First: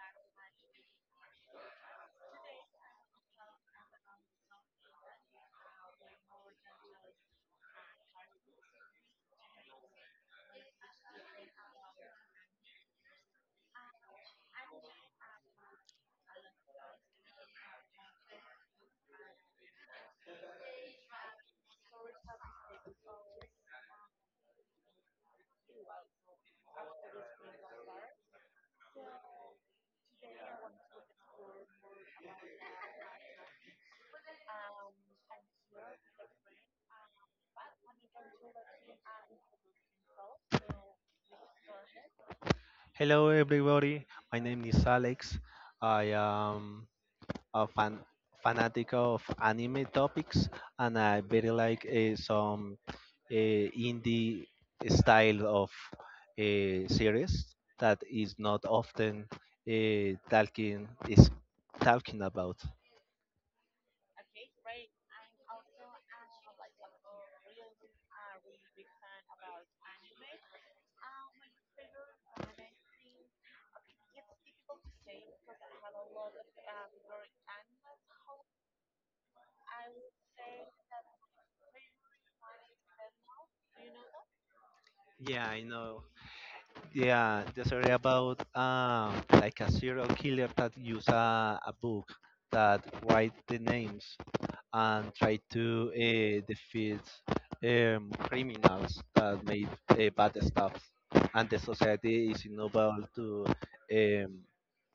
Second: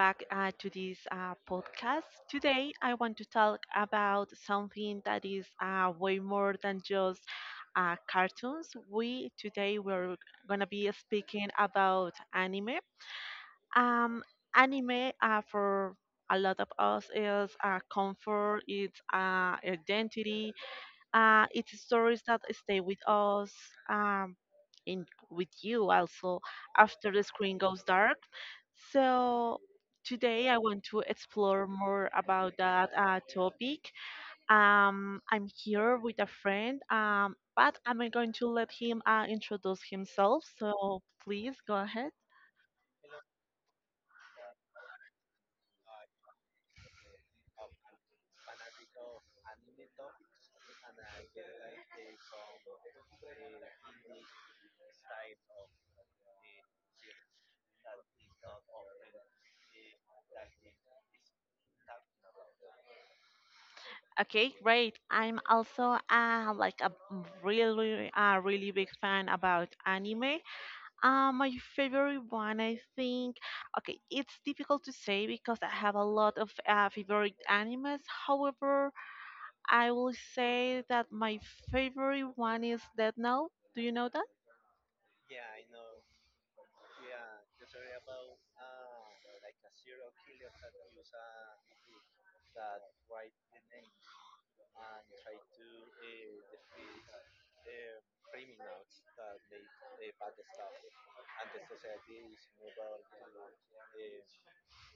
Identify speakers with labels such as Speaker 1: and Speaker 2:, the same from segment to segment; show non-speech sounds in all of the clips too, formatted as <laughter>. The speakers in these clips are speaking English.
Speaker 1: back to this podcast. Today I want to talk about something that is way more than just cartoons. We today we're gonna be speaking about anime. Um, Anime for a lot of us is comfort, it's identity, it's stories that stay with us, um, in with you also after the screen goes dark. So today I want to explore more about that topic. I'm here with a friend, but I'm going to let him introduce himself. So please go ahead.
Speaker 2: Hello, everybody. My name is Alex. I am a fanatic of anime topics, and I very like some indie style of series that is not often uh, talking is talking about.
Speaker 1: Okay, great. I'm also like a really big fan about anime. My favorite one, I think. Okay, it's difficult to say because I have a lot of favorite animes. However, I will say that my favorite one is Death Note. Do you know that?
Speaker 2: Yeah, I know. Yeah, the story about like a serial killer that use a book that write the names and try to defeat criminals that made bad stuff, and the society is unable to um,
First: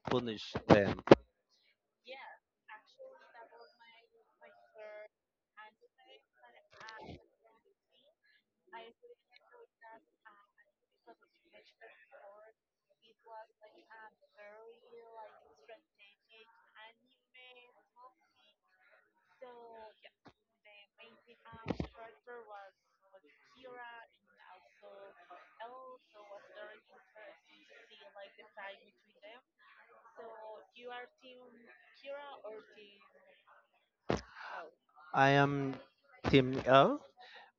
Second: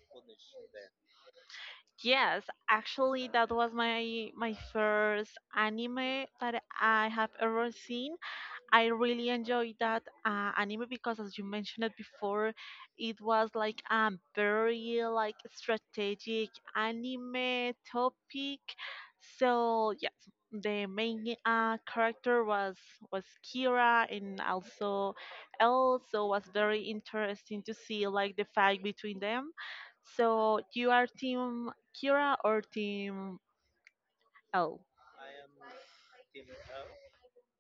Speaker 2: punish them.
Speaker 1: Yes, actually, that was my first anime that I have ever seen. I really enjoyed that anime because, as you mentioned it before, it was like a very like strategic anime topic. So yes, the main character was Kira, and also Elle. So was very interesting to see like the fight between them. So you are team Kira or team Elle?
Speaker 2: I am Team L,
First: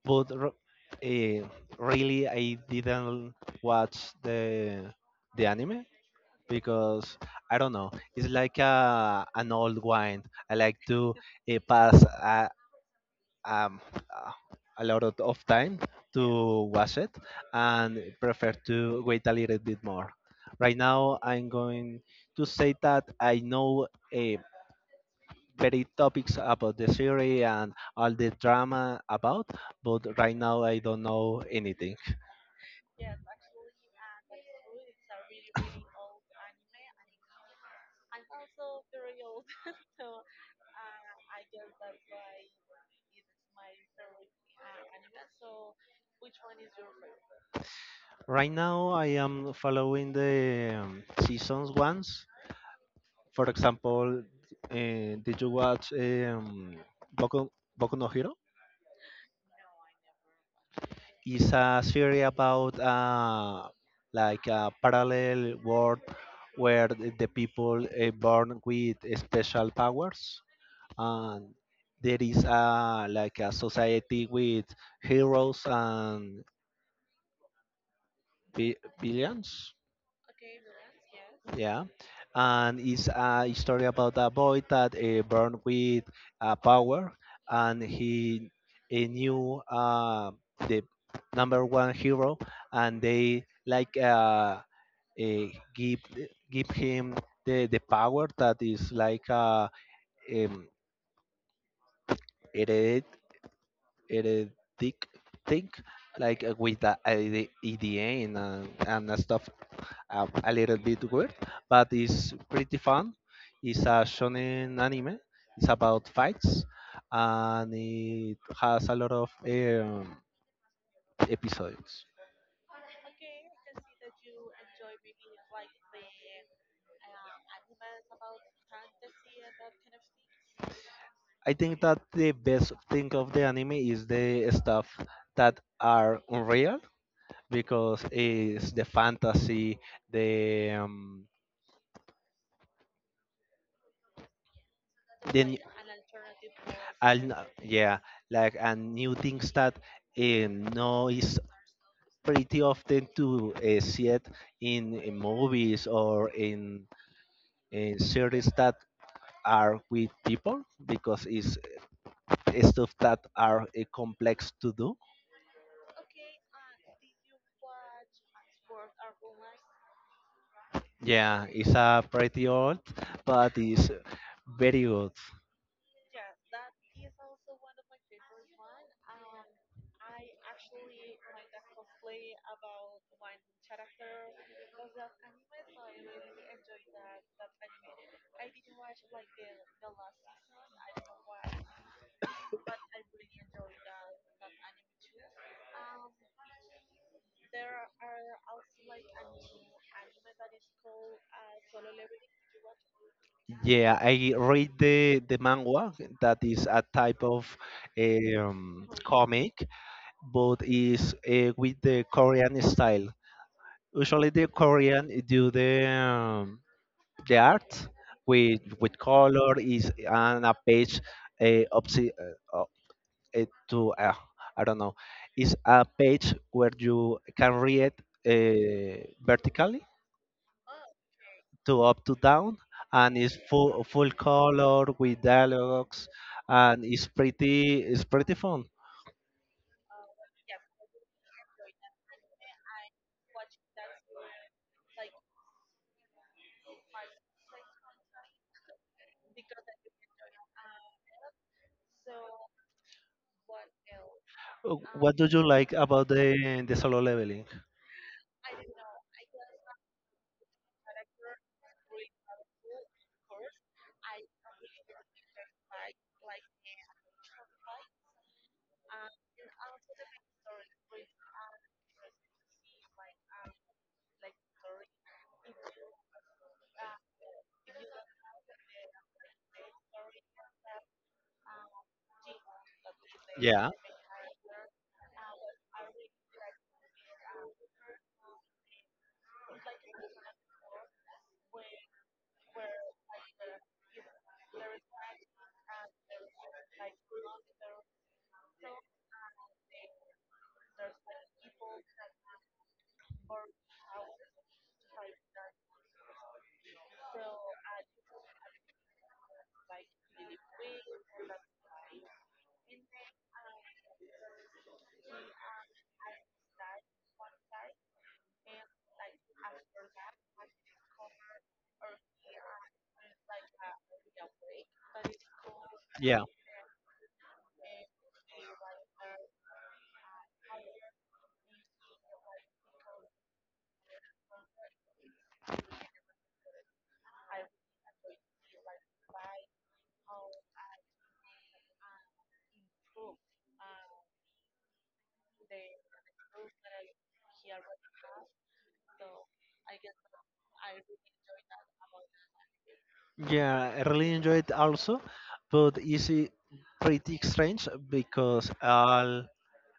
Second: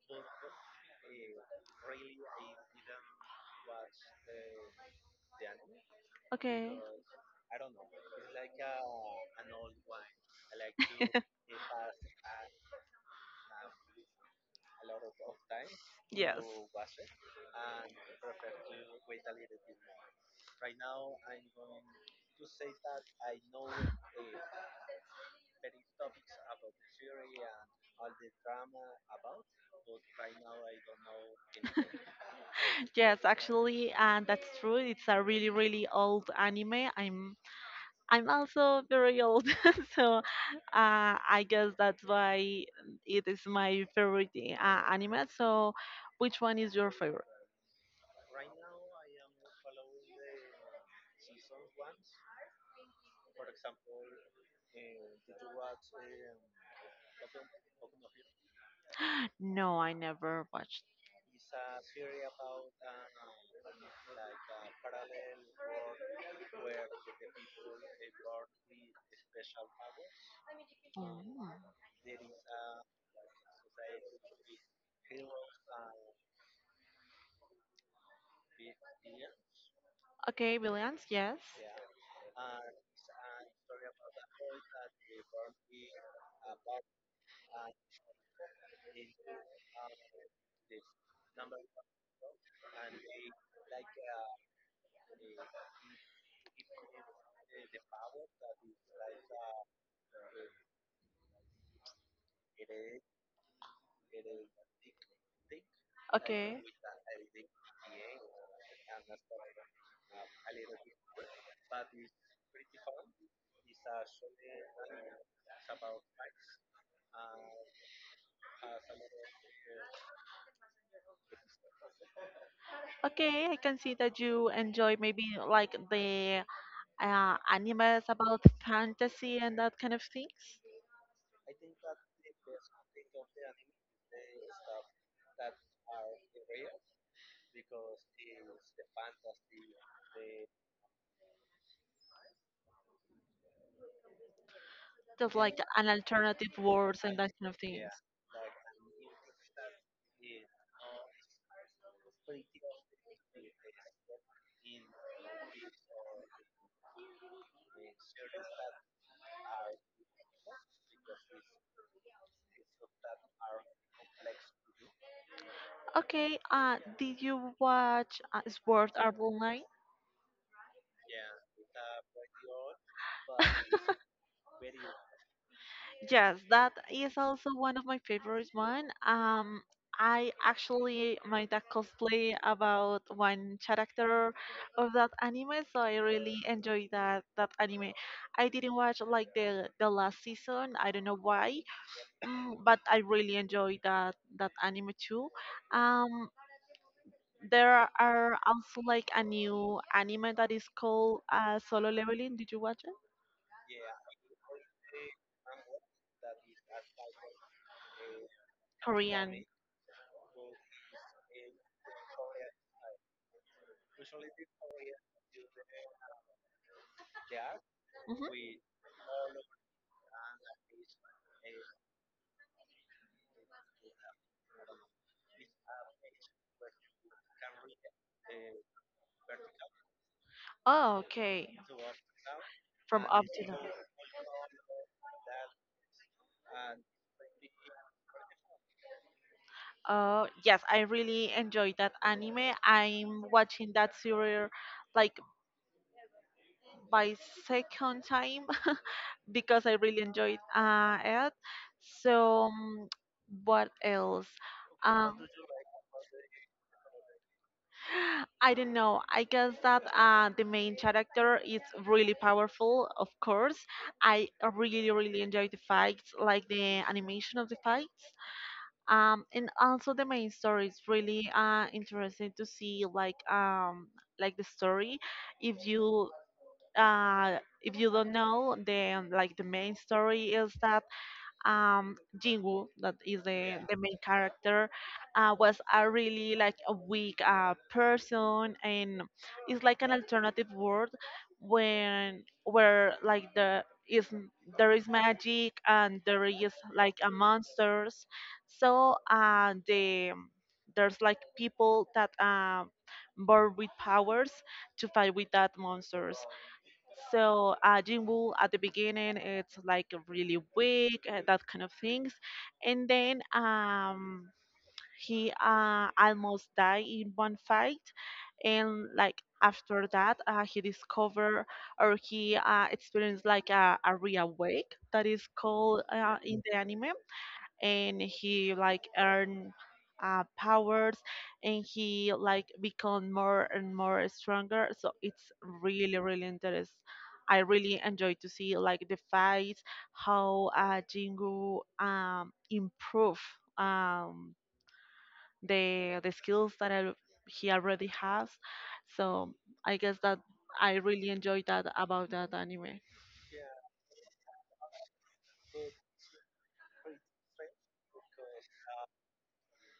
Speaker 2: but really I didn't watch the anime
Speaker 1: Okay.
Speaker 2: because I don't know. It's like a an old wine. I like to
Speaker 1: <laughs>
Speaker 2: uh, pass a, um, uh, a lot of time
Speaker 1: yes.
Speaker 2: to wash it, and prefer to wait a little bit more. Right now, I'm going to say that I know a very topics about the series and all the drama about, but right now I don't know anything.
Speaker 1: Yes, actually, and that's true. It's a really, really old anime. I'm also very old, <laughs> so I guess that's why it is my favorite anime. So, which one is your favorite?
Speaker 2: Right now, I am following the seasons once. For example, did you watch Boku, Boku no Hero?
Speaker 1: No, I never watched.
Speaker 2: It's a series about like a parallel world where the people born with special powers, and
Speaker 1: Mm.
Speaker 2: there is a like a society with heroes and villains.
Speaker 1: Okay, Billions, yes.
Speaker 2: Yeah, and it's a story about a boy that born with power, and he knew the number one hero, and they like uh, give give him the power that is like a um, hered heretic thing, like uh,
Speaker 1: Okay,
Speaker 2: with the, uh, the EDN and stuff, a little bit weird, but it's pretty fun. It's a shonen anime. It's about fights, and it has a lot of episodes.
Speaker 1: okay, I can see that you enjoy maybe like the animes about fantasy and that kind of things,
Speaker 2: I think that the best thing of the anime is the stuff that are unreal because it's the fantasy, the um,
Speaker 1: just
Speaker 2: the
Speaker 1: like
Speaker 2: new,
Speaker 1: an alternative worlds and that kind of things.
Speaker 2: yeah, like and new things that no is pretty often to see it in movies or in series that are with people because it's stuff that are complex to do.
Speaker 1: Okay, did you watch Sword Art Online?
Speaker 2: Yeah, it's pretty old, but it's very good.
Speaker 1: Yes, that is also one of my favorites one. I actually made a cosplay about one character of that anime, so I really enjoyed that anime. I didn't watch like the last season. I don't know why, <clears throat> but I really enjoyed that anime too. Um, there are also like a new anime that is called Solo Leveling. Did you watch it?
Speaker 2: Yeah, I read the manga that is a type of
Speaker 1: Korean.
Speaker 2: comic, but is with the Korean style. Usually, the Korean do the art
Speaker 1: Hmm.
Speaker 2: with color is on a page, uh, obsi- uh, uh, to I don't know, is a page where you can read vertically,
Speaker 1: Oh, okay.
Speaker 2: to up to down,
Speaker 1: From
Speaker 2: and
Speaker 1: up
Speaker 2: it's
Speaker 1: to now.
Speaker 2: full color with dialogues, and it's pretty fun.
Speaker 1: Yes, I really enjoyed that anime. I'm watching that series like by second time <laughs> because I really enjoyed it. So, what else?
Speaker 2: What
Speaker 1: Um,
Speaker 2: do you
Speaker 1: <gasps>
Speaker 2: like about the solo leveling?
Speaker 1: <laughs> I don't know. I guess that the main character is really powerful, of course. I really, really enjoyed the fights, like the animation of the fights. Um, and also the main story is really interesting to see like the story if you if you don't know then like the main story is that Jinwoo, that is the,
Speaker 2: Yeah.
Speaker 1: the main character, was a really like a weak person, and it's like an alternative world when where like is there is magic and there is like a monsters. So there's like people that born with powers to fight with that monsters. So Jinwoo at the beginning, it's like really weak, that kind of things, and then he almost died in one fight, and like after that, he discovered or he experienced like a real wake that is called
Speaker 2: Yeah.
Speaker 1: in the anime and he like earn powers and he like become more and more stronger so it's really really interesting. I really enjoy to see like the fights how jingu improve um the skills that he already has so I guess that I really enjoy that about that anime.
Speaker 2: Yeah, I really enjoyed also, but is it pretty strange because I'll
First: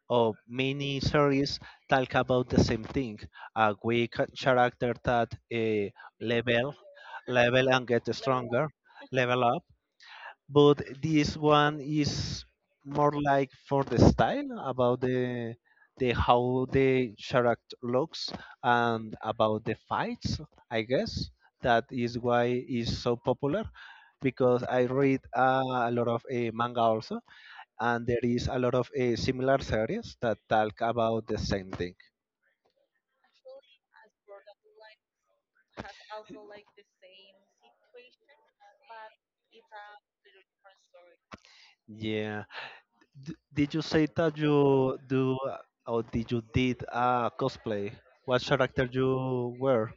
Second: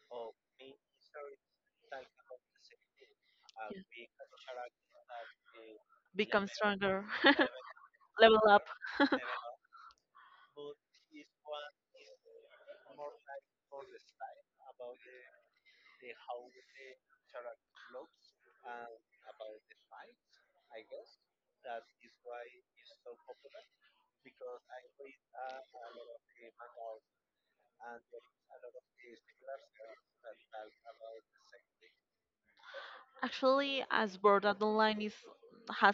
Speaker 2: of many series talk about the same thing, a
Speaker 1: Yeah.
Speaker 2: weak character that
Speaker 1: Become
Speaker 2: level
Speaker 1: stronger
Speaker 2: level and get
Speaker 1: <laughs> level up.
Speaker 2: stronger, level up. But this one is more like for the style about the how the character looks and about the fights. I guess that is why it's so popular, because I read a lot of manga also, and there is a lot of similar series that talk about the same thing.
Speaker 1: Actually, as Borderline is has
Speaker 2: Yeah. Did you say that you do or did you did a cosplay? What character you were